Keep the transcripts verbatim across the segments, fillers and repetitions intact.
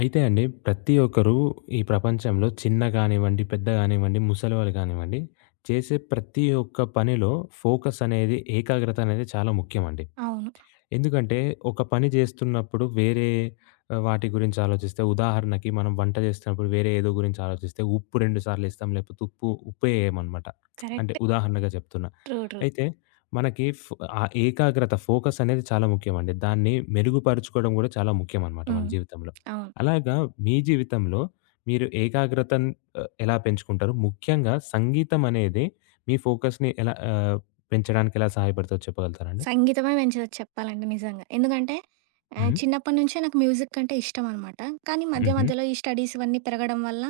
అయితే అండి ప్రతి ఒక్కరు ఈ ప్రపంచంలో చిన్న గానివ్వండి, పెద్ద గానివ్వండి, ముసలివాళ్ళు గానివ్వండి, చేసే ప్రతి ఒక్క పనిలో ఫోకస్ అనేది, ఏకాగ్రత అనేది చాలా ముఖ్యమండి. అవును. ఎందుకంటే, ఒక పని జేస్తున్నప్పుడు వేరే ఆహ్, వాటి గురించి ఆలోచిస్తే, ఉదాహరణకి మనం వంట జేస్తున్నప్పుడు వేరే ఏదో గురించి ఆలోచిస్తే ఉప్పు రెండు సార్లేస్తాం. లేకపోతే ఉప్పు ఉప్పే ఏయమనమాట. అంటే కరెక్ట్. ఉదాహరణగా చెప్తున్నా. ట్రూ. ట్రూ. అయితే మనకి ఫ్ ఆ ఏకాగ్రత, ఫోకస్ అనేది చాలా ముఖ్యమండి. దాన్ని మెరుగుపరుచుకోవడం గూడా చాలా ముఖ్యమనమాట మన హ్మ్. జీవితంలో. అవును. అలాగా మీ జీవితంలో మీరు ఏకాగ్రతను ఆహ్, ఎలా పెంచుకుంటారు? ముఖ్యంగా సంగీతం అనేది మీ ఫోకస్‌ని ఎలా ఆహ్, పెంచడానికి ఎలా సహాయపడతదో చెప్పగలుగుతారా అండి? సంగీతమే పెంచేయొచ్చు చెప్పాలంటే నిజంగా. ఎందుకంటే ఆహ్, హ్మ్. చిన్నప్పటి నుంచే నాకు మ్యూజిక్ అంటే ఇష్టమనమాట. కానీ మధ్య హుహు. మధ్యలో ఈ స్టడీస్ ఇవన్నీ పెరగడం వల్ల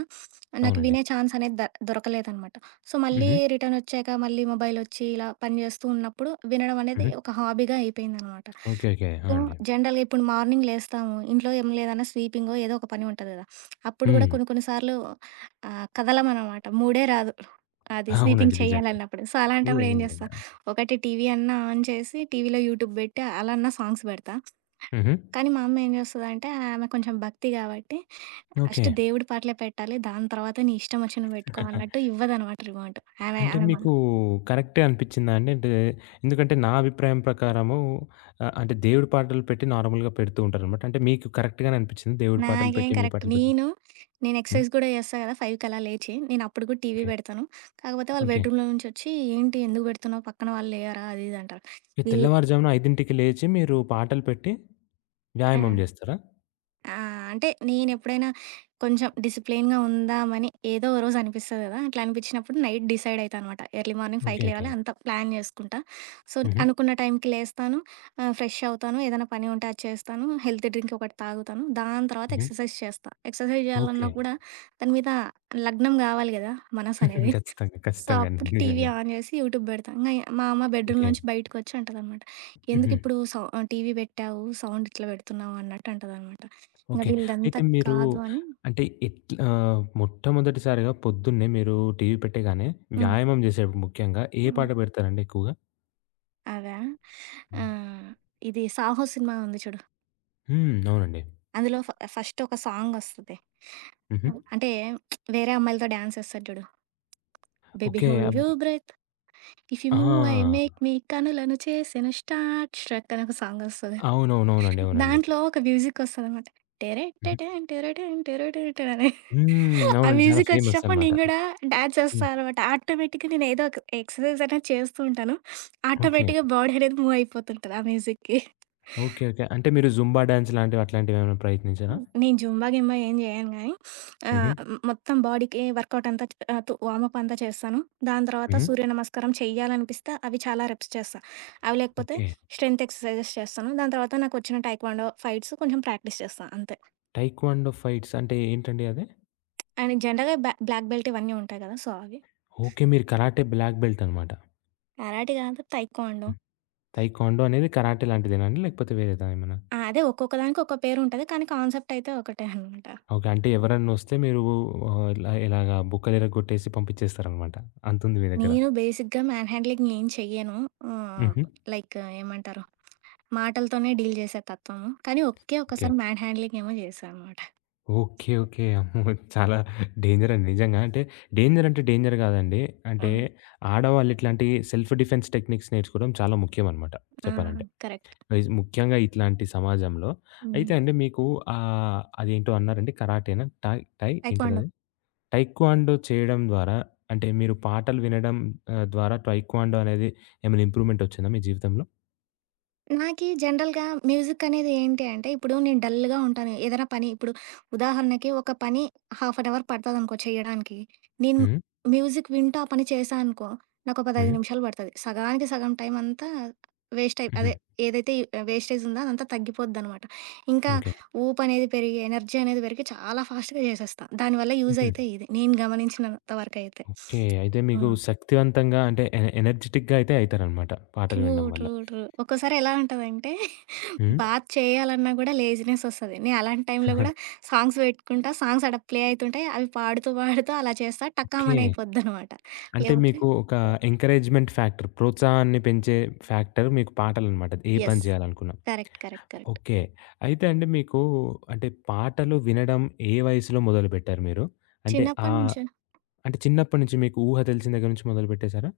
నాకు అవునండి. వినే ఛాన్స్ అనేది ద దొరకలేదనమాట. సో, మళ్ళీ హుహు. రిటర్నొచ్చాక మళ్ళీ మొబైలొచ్చి ఇలా పని జేస్తూ ఉన్నప్పుడు వినడం అనేది హుహు. ఒక హాబీగా అయిపోయిందనమాట. ఓకే, ఓకే, ఆ! సో, అండి. జనరల్‌గా ఇప్పుడు మార్నింగ్ లేస్తాము. ఇంట్లో ఏం లేదన్నా స్వీపింగో ఏదో ఒక పని ఉంటది గదా! అప్పుడు గూడా హ్మ్. కొన్ని కొన్ని సార్లు ఆహ్, కదలమనమాట. మూడే రాదు. అది అవునండి, స్వీపింగ్ నిజంగా. చేయాలన్నప్పుడు. సో, అలాంటప్పుడు నిజంగా, ఏం జేస్తా, నిజంగా. ఒకటి టీవీ అన్నా ఆన్ చేసి టీవీలో యూట్యూబ్ బెట్టి అలా అన్నా సాంగ్స్ బెడతా. హుహు. కానీ మా అమ్మ ఏం జేస్తదంటే ఆమె కొంచెం భక్తి గాబట్టి, ఓకే. "ఫస్ట్ దేవుడి పాటలే పెట్టాలి. దాని తర్వాత నీ ఇష్టం ఒచ్చినవి బెట్టుకో" అన్నట్టు ఇవ్వదనమాట రిమోట్. ఆమె అంటే ఆమె మా మీకు కరెక్టే అనిపిచ్చిందా అండి? అంటే ఎందుకంటే నా అభిప్రాయం ప్రకారము ఆహ్, అంటే దేవుడి పాటలు పెట్టి నార్మల్‌గా పెడుతూ ఉంటారనమాట. అంటే మీకు కరెక్ట్ గానే అనిపిచ్చింది, దేవుడి పాటలు నాకేం పెట్టి, మీ కరెక్ట్. పాటలు పెట్టి. నేను, నేను హ్మ్. ఎక్సర్సైజ్ గూడా చేస్తా గదా! ఐదుకి అలా లేచి. నేనప్పుడు గూడా టీవీ ఓకే, బెడతాను. కాకపోతే వాళ్ళు ఓకే. బెడ్‌రూమ్‌లో నుంచొచ్చి, "ఏంటి ఎందుకు బెడుతున్నావు? పక్కన వాళ్ళు లేయరా?" అది ఇది అంటారు. మీరు వీళ్ళు తెల్లవారుజామున ఐదుకి లేచి మీరు పాటలు పెట్టి ఆ! వ్యాయామం జేస్తారా? ఆ! అంటే నేనెప్పుడైనా కొంచెం డిసిప్లిన్‌గా ఉందామని ఏదో ఓ రోజు అనిపిస్తది గదా! అట్లా అనిపించినప్పుడు నైట్ డిసైడ్ అయితా అనమాట. ఎర్లీ మార్నింగ్ ఓకే, ఐదుకి ఓకే. లేవాలి అంతా ప్లాన్ జేసుకుంటా. సో, హుహు. అనుకున్న టైంకి లేస్తాను. ఆహ్, ఫ్రెష్ అవుతాను. ఏదైనా పని ఉంటే అది చేస్తాను. హెల్తీ డ్రింక్ ఒకటి తాగుతాను. దాని తర్వాత హుహు. ఎక్సర్సైజ్ చేస్తా. Exercise okay. జేయాలన్నా కూడా దాని మీద లగ్నం గావాలి గదా! మనసనేది. ఖచ్చితంగా, సో, ఖచ్చితంగా అండి, అప్పుడు టీవీ నిజంగా. ఆన్ చేసి యూట్యూబ్ పెడతా. ఇంగ మా అమ్మ బెడ్‌రూమ్ ఓకే. నుంచి బయటకొచ్చి అంటదనమాట. హుహు. ఎందుకిప్పుడు సౌ ఆహ్, టీవీ పెట్టావు, సౌండ్ ఇట్లా పెడుతున్నావు అన్నట్టు అంటదనమాట. ఇంగ ఓకే. అయితే వీళ్ళదంతా మీరు కాదు అని అంటే ఎట్లా ఆహ్, మొట్టమొదటిసారిగా పొద్దున్నే మీరు టీవీ పెట్టగానే హ్మ్. వ్యాయామం చేసేటప్పుడు ముఖ్యంగా ఏ హ్మ్. పాట పెడతారండి ఎక్కువగా? అదా? ఆహ్, ఇది 'సాహో' సినిమా ఉంది చూడు. హ్మ్. అవునండి. అందులో ఫ ఫస్ట్ ఒక సాంగొస్తది. హుహు. అంటే వేరే అమ్మాయిలతో డాన్స్ ఏస్తాడు చూడు. Baby okay. Hold up your breath, if you move I ఆ! మేక్ మీ కనులను చేసెను స్టార్ట్, స్ట్రక్ అని ఒక సాంగొస్తది. అవునవునవునండి, అవునండి. దాంట్లో ఒక మ్యూజికొస్తదనమాట. హుహు. టెరెట్టెటన్ టెరటన్ టెరటేటన్ అని. హ్మ్. ఆ అవునండి, చాలా ఫేమస్ మ్యూజికొచ్చినప్పుడు అనమాట. నేను గూడా డాన్స్ చేస్తా హ్మ్. అనమాట. ఆటోమేటిక్‌గా నేనేదో ఒక ఎక్సర్‌సైజ్ అనేది చేస్తూ ఉంటాను. ఓకే, ఆటోమేటిక్‌గా బాడీ అనేది మూవ్ అయిపోతుంటది ఆ మ్యూజిక్‌కి. Okay, okay. అంటే మీరు జుంబా డాన్స్ లాంటివి, అట్లాంటివేమైనా ప్రయత్నించారా? నేను జుంబా, గింబా ఏం జేయను గానీ హుహు. ఆహ్, మొత్తం బాడీకి వర్కౌట్ అంతా ఆహ్, తు వార్మప్ అంతా చేస్తాను. దాని తర్వాత హుహు. సూర్య నమస్కారం చెయ్యాలనిపిస్తే అవి చాలా రెప్స్ చేస్తా. అవి లేకపోతే ఓకే. స్ట్రెంత్ ఎక్సర్‌సైజెస్ చేస్తాను. దాని తర్వాత నాకొచ్చిన టైక్వాండో ఫైట్స్ కొంచెం ప్రాక్టీస్ చేస్తా అంతే. టైక్వాండో ఫైట్స్ అంటే ఏంటండి అది? అండ్ జనరల్‌గా బ్యా బ్లాక్ బెల్ట్ ఇవన్నీ ఉంటాయి కదా! సో, అవి. ఓకే, మీరు కరాటే బ్లాక్ బెల్ట్ అనమాట. కరాటే కాదు తైక్వాండో. తైక్వాండో అనేది కరాటే లాంటిదేనాండి? లేకపోతే వేరేదా ఏమన్నా? ఆ! అదే ఒక్కొక్క దానికి ఒక్కో పేరుంటది. కానీ కాన్సెప్ట్ అయితే ఒకటే అనమాట. ఓకే. అంటే ఎవరన్నొస్తే మీరు ఆహ్, ఇలా ఇలాగా బుక్కలిరగ్గొట్టేసి పంపిచ్చేస్తారనమాట. అంతుంది మీ దగ్గర. నేను బేసిక్‌గా మ్యాన్ హ్యాండ్లింగ్ ఏం చెయ్యను. ఆహ్, హుహు. లైక్ ఏమంటారు? మాటలతోనే డీల్ చేసే తత్వము. కానీ ఒకే ఓకే, ఒక్కసారి మ్యాన్ హ్యాండ్లింగ్ ఏమో చేశా అనమాట. Okay, okay. అమ్మో! చాలా డేంజరండి, నిజంగా. అంటే డేంజరంటే డేంజర్ గాదండి. ఆ! అంటే ఆడవాళ్ళు ఇట్లాంటి సెల్ఫ్ డిఫెన్స్ టెక్నిక్స్ నేర్చుకోవడం చాలా ముఖ్యమనమాట ఆ! చెప్పాలంటే. కరెక్ట్. వైజ్ ముఖ్యంగా ఇట్లాంటి సమాజంలో. హ్మ్. అయితే అండి మీకు ఆహ్, అదేంటో అన్నారండి, కరాటేనా? టాయ్ టై తైక్వాండో. ఏంటదది? టైక్వాండో చేయడం ద్వారా అంటే మీరు పాటలు వినడం ఆహ్, ద్వారా టైక్వాండో అనేది ఏమైనా ఇంప్రూవ్‌మెంట్ వచ్చిందా మీ జీవితంలో? నాకీ జనరల్‌గా మ్యూజిక్కనేది ఏంటి అంటే, ఇప్పుడు నేను డల్‌గా ఉంటాను. ఏదైనా పని ఇప్పుడు ఉదాహరణకి ఒక పని హాఫ్ అన్ అవర్ పడతదనుకో చెయ్యడానికి. నేను హ్మ్. మ్యూజిక్ వింటూ ఆ పని చేశా అనుకో, నాకో పదిహేను హ్మ్. నిమిషాలు పడతది. సగానికి సగం టైమంతా వేస్ట్ అయి హుహు. అదే ఏదైతే వేస్టేజుందో అదంతా తగ్గిపోద్దనమాట. ఇంకా ఓకే. ఊపనేది పెరిగి, ఎనర్జీ అనేది పెరిగి చాలా ఫాస్ట్‌గా చేసేస్తా. దానివల్ల హుహు. యూజయితే ఇది. నేను గమనించినంత వరకయితే. ఓకే. అయితే మీకు హ్మ్. శక్తివంతంగా అంటే ఎ ఎనర్జిటిక్‌గా అయితే అయితారనమాట పాటలు ట్రూ. వినడం వల్ల. ట్రూ. ట్రూ. ఒక్కోసారి ఎలా ఉంటదంటే హ్మ్. బాత్ చేయాలన్నా గూడా లేజినెస్ ఒస్తది. నేను అలాంటి టైంలో గూడా సాంగ్స్ పెట్టుకుంటా. సాంగ్స్ ఆడ ప్లే అయితుంటాయి. అవి పాడుతూ, పాడుతూ అలా చేస్తా. ఓకే. టకామని అయిపోద్దనమాట. అంటే లేకపోతే మీకు ఒక ఎంకరేజ్‌మెంట్ ఫ్యాక్టర్, ప్రోత్సాహాన్ని పెంచే ఫ్యాక్టర్ మీకు పాటలనమాట, ఏ పని యెస్. చేయాలనుకున్నా. కరెక్ట్. కరెక్ట్. కరెక్ట్. ఓకే. అయితే అండి మీకు అంటే పాటలు వినడం ఏ వయసులో మొదలుపెట్టారు మీరు? అంటే ఆ చిన్నప్పటి నుంచి అంటే చిన్నప్పటి నుంచి మీకు ఊహ తెలిసిన దగ్గర నుంచి మొదలుపెట్టేసారా?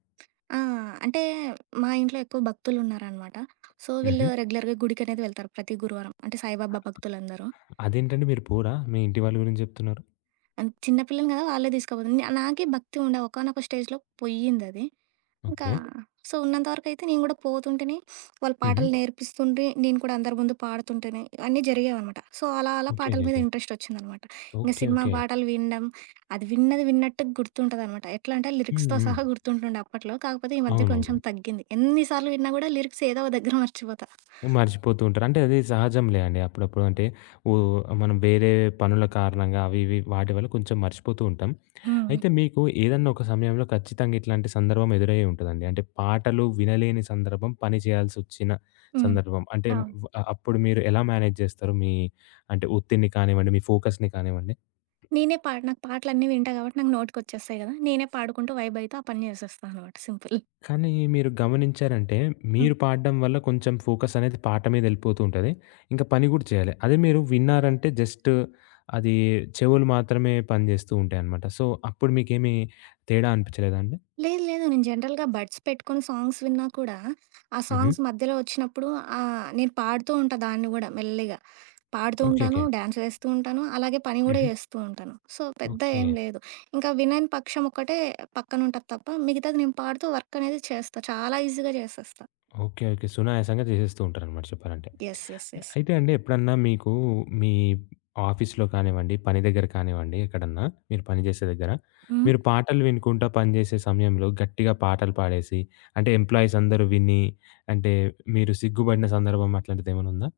ఆ! అంటే మా ఇంట్లో ఎక్కువ భక్తులున్నారనమాట. సో, హుహు. వీళ్ళు రెగ్యులర్‌గా గుడికనేది వెళ్తారు ప్రతి గురువారం. అంటే సాయిబాబా భక్తులందరూ. అదేంటండి మీరు పోరా? మీ ఇంటి వాళ్ళ గురించి జెప్తున్నారు. అండ్ చిన్న పిల్లని గదా! వాళ్ళే తీసుకపోతున్నారు. నాకే భక్తి ఉండే ఒకానొక స్టేజ్‌లో పోయిందది. ఇంకా ఓకే. సో ఉన్నంత వరకైతే నేను గూడా పోతుంటేనే, వాళ్ళు హుహు. పాటలు నేర్పిస్తుండ్రి, నేను కూడా అందరి ముందు పాడుతుంటేనే, అన్నీ జరిగేవనమాట. సో, అలా అలా ఓకే, పాటల మీద ఓకే, ఇంట్రెస్టొచ్చిందనమాట. ఇంక ఓకే, సినిమా ఓకే, ఓకే. పాటలు వినడం, అది విన్నది విన్నట్టు గుర్తుంటదనమాట. ఎట్లా అంటే హ్మ్. లిరిక్స్‌తో హ్మ్. సహా గుర్తుంటుండే అప్పట్లో. కాకపోతే ఈ మధ్య కొంచెం అవునవును. తగ్గింది. ఎన్ని సార్లు విన్నా గూడా లిరిక్స్ ఏదో ఓ దగ్గర మర్చిపోతా. మర్చిపోతూ ఉంటారు. అంటే అది సహజంలే అండి. అప్పుడప్పుడు అంటే ఓ మనం వేరే పనుల కారణంగా అవి ఇవి వాటి వల్ల కొంచెం మర్చిపోతూ ఉంటాం. హ్మ్. అయితే మీకు ఏదన్నా ఒక సమయంలో ఖచ్చితంగా ఇట్లాంటి సందర్భం ఎదురయ్యే ఉంటదండి. అంటే పాటలు వినలేని సందర్భం, పని చేయాల్సొచ్చిన హ్మ్. సందర్భం. అంటే అవును. వ్ అప్పుడు మీరు ఎలా మేనేజ్ జేస్తారు? మీ అంటే ఒత్తిడిని కానివ్వండి, మీ ఫోకస్‌ని కానివ్వండి? నేనే పాడి నాకు పాటలన్నీ వింటా గాబట్టి నాకు నోటికొచ్చేస్తాయి గదా! నేనే పాడుకుంటూ వైబ్ అయితా ఆ పని జేసేస్తా అనమాట సింపుల్. కానీ మీరు గమనించారంటే, హ్మ్. మీరు పాడడం వల్ల కొంచెం ఫోకస్ అనేది పాట మీద ఎళ్ళిపోతూ ఉంటది. ఇంకా పని గూడా చేయాలి. అదే మీరు విన్నారంటే జస్ట్ అది చెవులు మాత్రమే పనిజేస్తూ ఉంటాయనమాట. సో, అప్పుడు మీకేమి తేడా అనిపించలేదా అండి? లేదు లేదు. నేను జనరల్‌గా బడ్స్ పెట్టుకొని సాంగ్స్ విన్నా కూడా, ఆ హుహు. సాంగ్స్ మధ్యలో వచ్చినప్పుడు ఆహ్, నేను పాడుతూ ఉంటా దాన్ని గూడా మెల్లిగా. పాడుతూ ఓకే, ఉంటాను, ఓకే. డాన్స్ వేస్తూ ఉంటాను, అలాగే పని గూడా హుహు. చేస్తూ ఉంటాను. సో, పెద్ద ఓకే, ఏం లేదు. ఇంకా వినని పక్షం ఒక్కటే పక్కనుంటది తప్ప, మిగతాది నేను పాడుతూ వర్క్ అనేది చేస్తా. చాలా ఈజీగా చేసేస్తా. Okay, okay. సునాయాసంగా చేసేస్తూ ఉంటారనమాట చెప్పాలంటే. యెస్. యెస్. యెస్. అయితే అండి ఎప్పుడన్నా మీకు మీ ఆఫీస్‌లో కానివ్వండి, పని దగ్గర కానివ్వండి, ఎక్కడన్నా మీరు పని జేసే దగ్గర, హ్మ్. మీరు పాటలు వినుకుంటా పనిజేసే సమయంలో గట్టిగా పాటలు పాడేసి, అంటే ఎంప్లాయీస్ అందరూ విని, అంటే మీరు సిగ్గుబడిన సందర్భం అట్లాంటిదేమైనా ఉందా?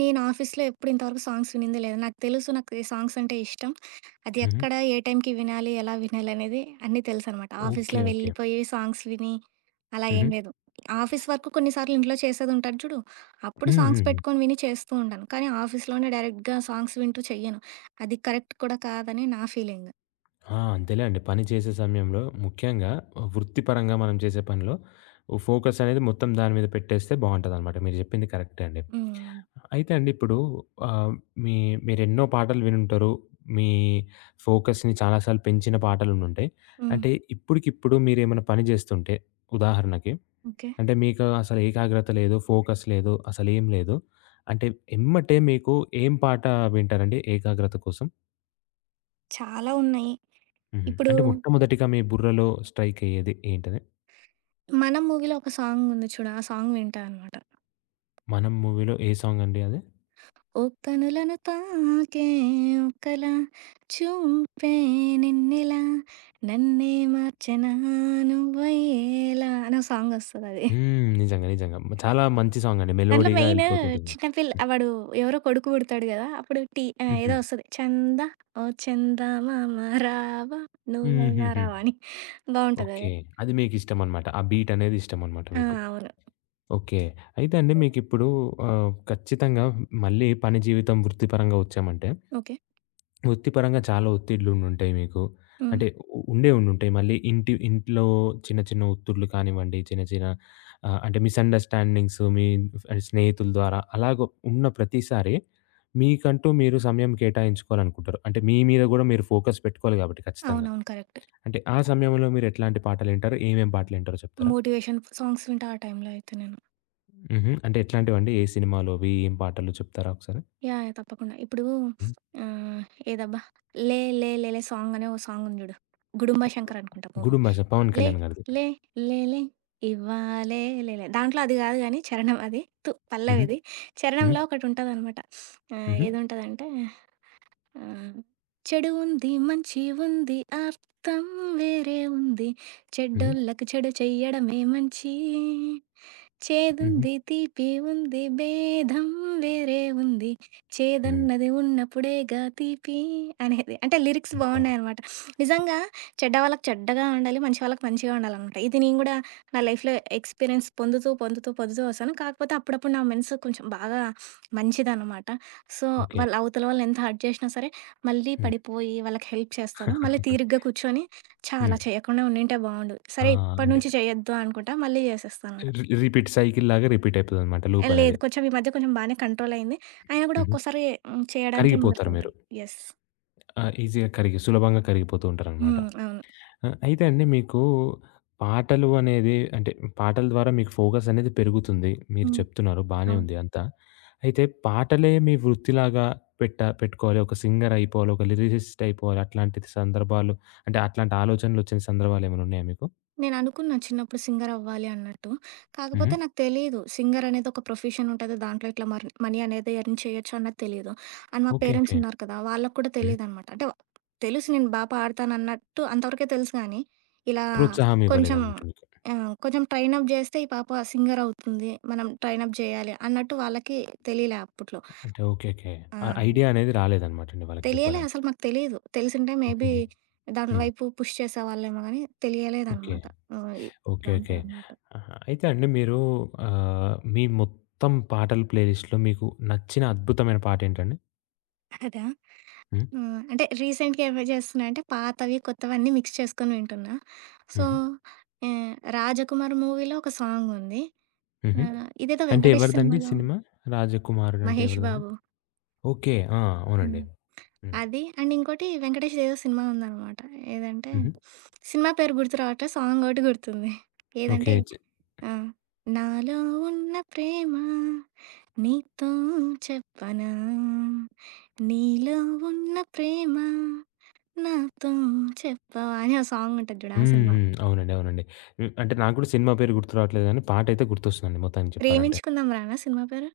నేను ఆఫీస్‌లో ఎప్పుడు ఇంతవరకు సాంగ్స్ వినిందే లేదు. నాకు తెలుసు నాకు ఈ సాంగ్స్ అంటే ఇష్టం. అది హుహు. ఎక్కడ, ఏ టైంకి వినాలి, ఎలా వినాలి అనేది అన్నీ తెలుసనమాట. ఓకే, ఆఫీస్‌లో ఓకే. వెళ్ళిపోయి సాంగ్స్ విని అలా ఏం హుహు. లేదు. ఆఫీస్ వర్క్ కొన్నిసార్లు ఇంట్లో చేసేదుంటది చూడు, అప్పుడు హ్మ్, సాంగ్స్ హ్మ్, హ్మ్. పెట్టుకొని విని చేస్తూ ఉంటాను. కానీ ఆఫీస్‌లోనే డైరెక్ట్‌గా సాంగ్స్ వింటూ చెయ్యను. అది కరెక్ట్ కూడా కాదని నా ఫీలింగ్. ఆ! అంతేలేండి. పని చేసే సమయంలో ముఖ్యంగా వృత్తిపరంగా మనం చేసే పనిలో ఫోకస్ అనేది మొత్తం దాని మీద పెట్టేస్తే బావుంటదనమాట. మీరు జెప్పింది కరెక్టే అండి. హ్మ్. అయితే అండి ఇప్పుడు ఆహ్, మీ మీరెన్నో పాటలు వినుంటారు. మీ ఫోకస్‌ని చాలా సార్లు పెంచిన పాటలుండుంటాయి. హ్మ్. అంటే ఇప్పటికిప్పుడు మీరేమైనా పని జేస్తుంటే ఉదాహరణకి, ఓకే. అంటే మీకు అసలు ఏకాగ్రత లేదు, ఫోకస్ లేదు, అసలేం లేదు. అంటే ఎమ్మటే మీకు ఏం పాట వింటారండి ఏకాగ్రత కోసం? చాలా ఉన్నాయి. హుహు. ఇప్పుడు అంటే మొట్టమొదటిగా మీ బుర్రలో స్ట్రైక్ అయ్యేది ఏంటది? 'మనం' మూవీలో ఒక సాంగ్ ఉంది చూడు, ఆ సాంగ్ వింటా అనమాట. 'మనం' మూవీలో ఏ సాంగ్ అండి అది? "ఒక్కనులను తాకే ఒక్కలా చూపే నిన్నెలా నన్నే మార్చెనా నువ్వయ్యేలా" అని ఒక సాంగొస్తదది. హ్మ్. నిజంగా, నిజంగా. చాలా మంచి సాంగ్ అండి, దాంట్లో మెలోడీగా మెయిన్ ఎళ్ళిపోతుంటది. చిన్న పిల్ల హ్మ్. వాడు ఎవరో కొడుకు పుడతాడు గదా! అప్పుడు టీ ఆహ్, హుహు. ఏదో వస్తది. చందా ఓ చందమామ రావా నువ్వైనా హుహుహు. రావా అని బావుంటదది. ఓకే. అది మీకిష్టమనమాట, ఆ బీటనేది ఇష్టమనమాట ఆ! మీకు. అవును. ఓకే. అయితే అండి మీకిప్పుడు ఆహ్, ఖచ్చితంగా మళ్ళీ పని జీవితం, వృత్తిపరంగా వచ్చామంటే, ఓకే. వృత్తిపరంగా చాలా ఒత్తిడ్లుండుంటాయి మీకు. హ్మ్. అంటే ఉ ఉండే ఉండుంటాయి. మళ్ళీ ఇంటి ఇంట్లో చిన్న చిన్న ఒత్తిడ్లు కానివ్వండి, చిన్న చిన్న ఆహ్, అంటే మిస్‌అండర్‌స్టాండింగ్స్ మీ స్నేహితుల ద్వారా అలాగ ఉన్న ప్రతిసారి మీకంటూ మీరు సమయం కేటాయించుకోవాలనుకుంటారు. అంటే మీ మీద గూడా మీరు ఫోకస్ పెట్టుకోవాలి గాబట్టి, ఖచ్చితంగా. అవునవును. కరెక్ట్. అంటే ఆ సమయంలో మీరెట్లాంటి పాటలింటారు? ఏమేం పాటలింటారో చెప్తారా? మోటివేషన్ సాంగ్స్ వింటా ఆ టైంలో అయితే నేను. హుహు. అంటే ఎట్లాంటివండి? ఏ సినిమాలోవి? ఏం పాటలో చెప్తారా ఒకసారి? యాహ్! యాహ్! తప్పకుండా. ఇప్పుడు హ్మ్. ఆహ్, ఏదబ్బా! 'లే లే లేలే' సాంగ్ అనే ఓ సాంగ్ ఉంది జూడు. 'గుడుంబ శంకర్' అనుకుంటా మూవీ. 'గుడుంబాష' పవన్ లే కళ్యాణ్ గారిది. లే లేలే ఇవ్వాలే లేలే దాంట్లో అది గాదు గానీ చరణం అది. తు హుహు. పల్లవిది. హ్మ్. చరణంలో ఒకటుంటదనమాట. ఆహ్, హుహు. ఏదుంటదంటే ఆహ్, చెడు ఉంది, మంచి ఉంది, అర్థం వేరే ఉంది. హుహు. చెడ్డోళ్ళకి చెడు చెయ్యడమే మంచి. హుహు. చేదుంది, తీపి ఉంది, భేదం వేరే ఉంది. హ్మ్. చేదన్నది ఉన్నప్పుడేగా తీపి అనేది. అంటే లిరిక్స్ ఆ! బాగున్నాయనమాట. నిజంగా చెడ్డ వాళ్ళకి చెడ్డగా ఉండాలి. మంచి వాళ్ళకి మంచిగా ఉండాలనమాట. ఇది నేను గూడా నా లైఫ్‌లో ఎక్స్‌పీరియన్స్ పొందుతూ, పొందుతూ, పొందుతూ వస్తాను. కాకపోతే అప్పుడప్పుడు నా మనసు కొంచెం బాగా మంచిదనమాట. So, okay. వాళ్ళు అవతల వాళ్ళు ఎంత హర్ట్ చేసినా సరే, మళ్ళీ హ్మ్. పడిపోయి వాళ్ళకి హెల్ప్ చేస్తాను. మళ్ళీ హ్మ్. తీరిగ్గా కూర్చొని, ఛా! అలా చేయకుండా ఉండింటే బావుండు. ఆ! సరే ఇప్పటి అంటే నుంచి చేయొద్దు అనుకుంటా. మళ్ళీ చేసేస్తానమాట. రి రిపీట్ సైకిల్‌లాగా రిపీట్ అయితదనమాట ఆ! లేదు. లూపనేది. కొంచెం ఈ మధ్య కొంచెం బానే కంట్రోలయింది. అయినా గూడా హుహు. ఒక్కోసారి హ్మ్. చేయడానికే కరిగిపోతారు మీరు. ముందరకెళ్తాడు. యెస్. ఆ! ఈజీ‌గా కరిగి, సులభంగా కరిగిపోతూ ఉంటారనమాట. హ్మ్. అవును. ఆ! అయితే అండి మీకు పాటలు అనేది అంటే పాటల ద్వారా మీకు ఫోకస్ అనేది పెరుగుతుంది, మీరు హ్మ్. చెప్తున్నారు, బానే అవును. ఉంది అంతా. అయితే పాటలే మీ వృత్తిలాగా పెట్ట పెట్టుకోవాలి, ఒక సింగర్ అయిపోవాలి, ఒక లిరిసిస్ట్ అయిపోవాలి, అట్లాంటి సందర్భాలు అంటే అట్లాంటి ఆలోచనలు వచ్చిన సందర్భాలు ఏమైనా ఉన్నాయా మీకు? నేననుకున్నా చిన్నప్పుడు సింగరవ్వాలి అన్నట్టు. హుహు. కాకపోతే నాకు తెలీదు. సింగరనేది ఒక ప్రొఫెషన్ ఉంటది. దాంట్లో ఇట్లా మర్ మనీ అనేది ఎర్న్ చేయొచ్చు అన్నది తెలీదు. అండ్ మా ఓకే, పేరెంట్స్ ఓకే. ఉన్నారు కదా! వాళ్ళకి కూడా హ్మ్. తెలీదనమాట. అంటే వా- తెలుసు నేను బా పాడతానన్నట్టు అంతవరకే తెలుసు గానీ, ఇలా ప్రోత్సాహం కొంచెం ఇవ్వలేదన్నమాట మీకు. ఆహ్, కొంచెం ట్రైనప్ జేస్తే ఈ పాప సింగరవుతుంది. మనం ట్రైనప్ జేయాలి అన్నట్టు వాళ్ళకి తెలీలే అప్పట్లో. అంటే ఓకే, ఓకే. ఆ! ఆ ఐడియా అనేది రాలేదన్నమాట అండి వాళ్ళకి తెలియలే చెప్పాలంటే. అసలు మాకు తెలీదు. తెలిసుంటే మేబీ హుహు. దాని హ్మ్. వైపు పుష్ చేసేవాళ్ళేమో గానీ ఓకే, తెలియలేదనమాట. ఆహ్, ఇ ఇలా ఓకే, ఓకే. ఉంటదనమాట. ఆహా! అయితే అండి మీరు ఆహ్, మీ మొత్తం పాటల ప్లేలిస్ట్‌లో మీకు నచ్చిన అద్భుతమైన పాటేంటండి? అదా! హ్మ్. హ్మ్. అంటే రీసెంట్‌గా ఏమి చేస్తున్నా అంటే పాతవి, కొత్తవన్నీ మిక్స్ చేసుకొని వింటున్నా. సో, హుహు. ఆహ్, 'రాజకుమార్' మూవీలో ఒక సాంగుంది. హుహు. ఆహ్, ఇదేదో అంటే వెంకటేష్ ఎవరిదండి సినిమాలో సినిమా? 'రాజకుమారుడు' అంటే 'మహేష్ ఎవరిదండి? బాబు' ఓకే, ఆ! అవునండి. హ్మ్. హ్మ్. అది అండ్ ఇంకోటి వెంకటేష్‌ది ఏదో సినిమా ఉందనమాట. ఏదంటే హుహు. సినిమా పేరు గుర్తు రావట్లే సాంగొకటి గుర్తుంది. ఏదంటే ఓకే. చ్ ఆ! నాలో ఉన్న ప్రేమ నీతో చెప్పనా నీలో ఉన్న ప్రేమ నాతో చెప్పవా అని ఆ సాంగ్ ఉంటది చూడు ఆ హ్మ్. సినిమా. హ్మ్. అవునండి, అవునండి. హ్మ్. అంటే నాకు గూడా సినిమా పేరు గుర్తు రావట్లేదు గానీ పాటైతే గుర్తొస్తుందండి మొత్తానికి చెప్పాలంటే. 'ప్రేమించుకుందాం రా' నా సినిమా పేరు?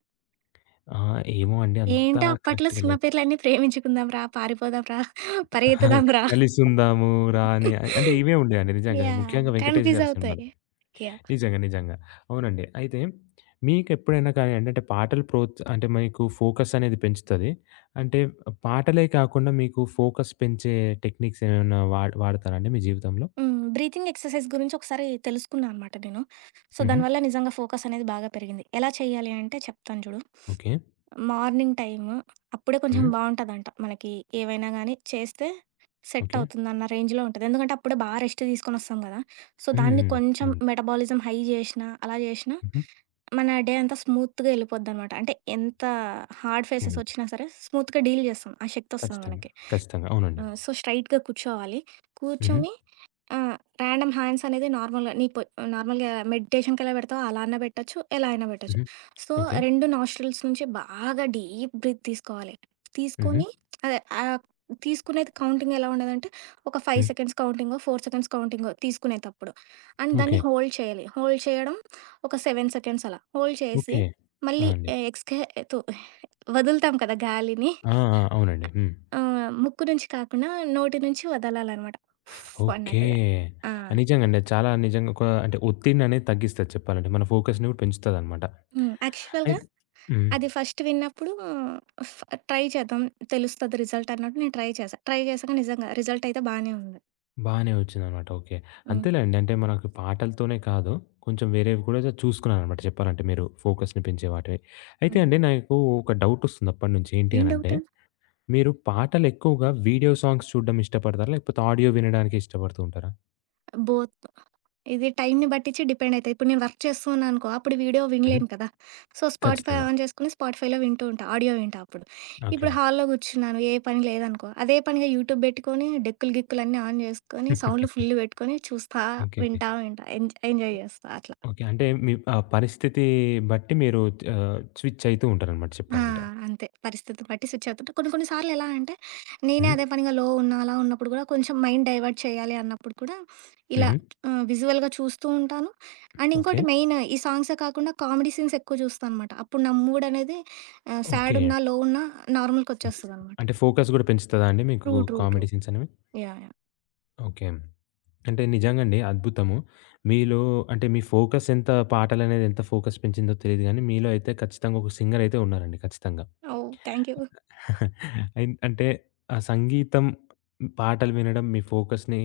ఆ! ఏమో అండి, అంతా ఏంటో అప్పట్లో కరెక్ట్‌గా సినిమా లేదు. పేర్లన్నీ 'ప్రేమించుకుందాం రా', 'పారిపోదాం రా', 'పరిగెత్తుదాం రా' కలిసుందాము రా అనే, అంటే ఇవే ఉండేయండి నిజంగా, యాహ్! ముఖ్యంగా వెంకటేష్ కన్‌ఫ్యూజ్ గారి సినిమాలు. అవుతాయి. యాహ్! నిజంగా, నిజంగా. అవునండి. అయితే మీకెప్పుడైనా కానీ, ఏంటంటే పాటలు ప్రోత్ అంటే మీకు ఫోకస్ అనేది పెంచుతది. అంటే పాటలే కాకుండా మీకు ఫోకస్ పెంచే టెక్నిక్స్ ఏమైనా వాడ్ వాడతారా అండి మీ జీవితంలో? హ్మ్. బ్రీతింగ్ ఎక్సర్‌సైజ్ గురించి ఒకసారి తెలుసుకున్నా అనమాట నేను. సో, హుహు. దానివల్ల నిజంగా ఫోకస్ అనేది బాగా పెరిగింది. ఎలా చేయాలి అంటే చెప్తాను చూడు. ఓకే. Morning time. అప్పుడే కొంచెం హ్మ్. బావుంటదంట. మనకి ఏవైనా గానీ చేస్తే సెట్ ఓకే. అవుతుందన్న రేంజ్‌లో ఉంటది. ఎందుకంటే అప్పుడే బా రెస్ట్ తీసుకొనొస్తాం గదా! సో, హ్మ్. దాన్ని హ్మ్. కొంచెం అవునండి. మెటబాలిజం హై జేషినా, అలా జేషినా హుహు. మన డే అంతా స్మూత్‌గా యెళ్ళిపోద్దనమాట. అంటే ఎంత హార్డ్ ఫేసెస్ హ్మ్. ఒచ్చినా సరే స్మూత్‌గా డీల్ జేస్తాం. ఆ శక్తొస్తది ఖచ్చితంగా, మనకి. ఖచ్చితంగా, అవునండి. ఆహ్, సో, స్ట్రెయిట్‌గా కూర్చోవాలి. హుహు. కూర్చొని ఆ! ర్యాండమ్ హ్యాండ్స్ అనేది నార్మల్‌గా నీ పొ నార్మల్‌గా మెడిటేషన్‌కెలా పెడతావో అలా అన్నా పెట్టొచ్చు. ఎలా అయినా పెట్టొచ్చు. హుహు. So, okay. రెండు నాస్ట్రిల్స్ నుంచి బాగా డీప్ బ్రీత్ తీసుకోవాలి. హుహు. తీసుకొని అదే ఆహ్, తీసుకునేది కౌంటింగ్ ఎలా ఉండదంటే, ఒక ఐదు హ్మ్. సెకండ్స్ కౌంటింగో, నాలుగు సెకండ్స్ కౌంటింగో తీసుకునేతప్పుడు. అండ్ ఓకే, దాన్ని హోల్డ్ చేయాలి. హోల్డ్ చేయడం ఒక ఏడు సెకండ్స్ అలా. హోల్డ్ చేసి ఓకే, ఆ! మళ్ళీ అండి. ఎ ఎక్స్‌కే తు వదులుతాం కదా గాలిని. ఆ! ఆ! అవునండి. హ్మ్. ఆహ్, ముక్కు నుంచి కాకుండా నోటి నుంచి వదలాలనమాట. ఉఫ్ ఓకే. అన్నట్టుగా. ఆ! నిజంగండి, అది చాలా నిజంగా ఒక అంటే ఒత్తిడిననేది తగ్గిస్తది చెప్పాలంటే, మన ఫోకస్‌ని గూడా పెంచుతదనమాట. హ్మ్. అయి యాక్చువల్‌గా హ్మ్. అది ఫస్ట్ విన్నప్పుడు ఫ్ ట్రై చేద్దాం తెలుస్తది రిజల్ట్ అన్నట్టు నేను ట్రై చేశా. ట్రై చేశాక నిజంగా రిజల్ట్ అయితే బానే ఉంది. బానే వచ్చిందనమాట. ఓకే. హ్మ్. అంతేలేండి. అంటే మనకు పాటలతోనే కాదు, కొంచెం వేరేవి కూడా చూసుకున్నారనమాట చెప్పాలంటే మీరు, ఫోకస్‌ని పెంచే వాటివి. అయితే అండి హుహు. నాకు ఒక డౌటొస్తుంది అప్పటినుంచి, ఏంటి ఏం అనంటే, డౌట్? మీరు పాటలెక్కువగా వీడియో సాంగ్స్ చూడడం ఇష్టపడతారా? లేకపోతే ఆడియో వినడానికి ఇష్టపడుతూ ఉంటారా? బోత్ ఇది టైమ్‌ని బట్టిచ్చి డిపెండ్ అయితది. ఇప్పుడు నేను వర్క్ చేస్తూ ఉన్నా అనుకో, అప్పుడు వీడియో హుహు. వినలేను కదా! సో, స్పాటిఫై ఖచ్చితంగా. ఆన్ చేసుకొని స్పాటిఫైలో వింటూ ఉంటా. ఆడియో వింటా అప్పుడు. ఓకే. ఇప్పుడు హాల్‌లో కూర్చున్నాను ఏ పని లేదనుకో, అదే పనిగా యూట్యూబ్ పెట్టుకొని డెక్కులు, గిక్కులు అన్నీ ఆన్ చేసుకొని సౌండ్‌లు ఫుల్ పెట్టుకొని చూస్తా, ఓకే, ఓకే, వింటా, వింటా ఎంజ్ ఎంజాయ్ చేస్తా అట్లా. ఓకే. అంటే మీ ఆ పరిస్థితి బట్టి మీరు ఆహ్, స్విచ్ అయితూ ఉంటారనమాట ఆ! చెప్పాలంటే. అంతే. పరిస్థితి బట్టి స్విచ్ అవుతుంటా. కొన్ని కొన్ని సార్లు ఎలా అంటే, నేనే హ్మ్. అదే పనిగా లో ఉన్నా, అలా ఉన్నప్పుడు గూడా కొంచెం మైండ్ డైవర్ట్ చేయాలి అన్నప్పుడు కూడా ఇలా హుహు. ఆహ్, విజువల్‌గా చూస్తూ ఉంటాను. అండ్ ఓకే, ఇంకోటి మెయిన్ ఈ సాంగ్సే కాకుండా కామెడీ సీన్స్ ఎక్కువ చూస్తా అనమాట. అప్పుడు నా మూడ్ అనేది ఆహ్, సాడ్ ఓకే. ఉన్నా, లో ఉన్నా నార్మల్‌కొచ్చేస్తదనమాట. అంటే ఫోకస్ గూడా పెంచుతదా అండి మీకు true. True. True. Comedy scenes అనేవి? యాహ్! యాహ్! ఓకే. అంటే నిజంగండి అద్భుతము. మీలో అంటే మీ ఫోకస్ ఎంత, పాటలనేది ఎంత ఫోకస్ పెంచిందో తెలీదు గానీ మీలో అయితే ఖచ్చితంగా ఒక సింగర్ అయితే ఉన్నారండి ఖచ్చితంగా. ఓహ్! Thank you. అయిన్ అంటే ఆ సంగీతం, పాటలు వినడం మీ ఫోకస్‌ని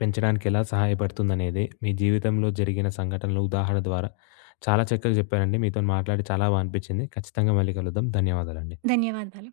పెంచడానికి ఎలా సహాయపడుతుందనేది మీ జీవితంలో జరిగిన సంఘటనలు ఉదాహరణ ద్వారా చాలా చక్కగా చెప్పారండి. మీతోని మాట్లాడి చాలా బా అనిపించింది. ఖచ్చితంగా మళ్ళీ కలుద్దాం. ధన్యవాదాలండి. ధన్యవాదాలు.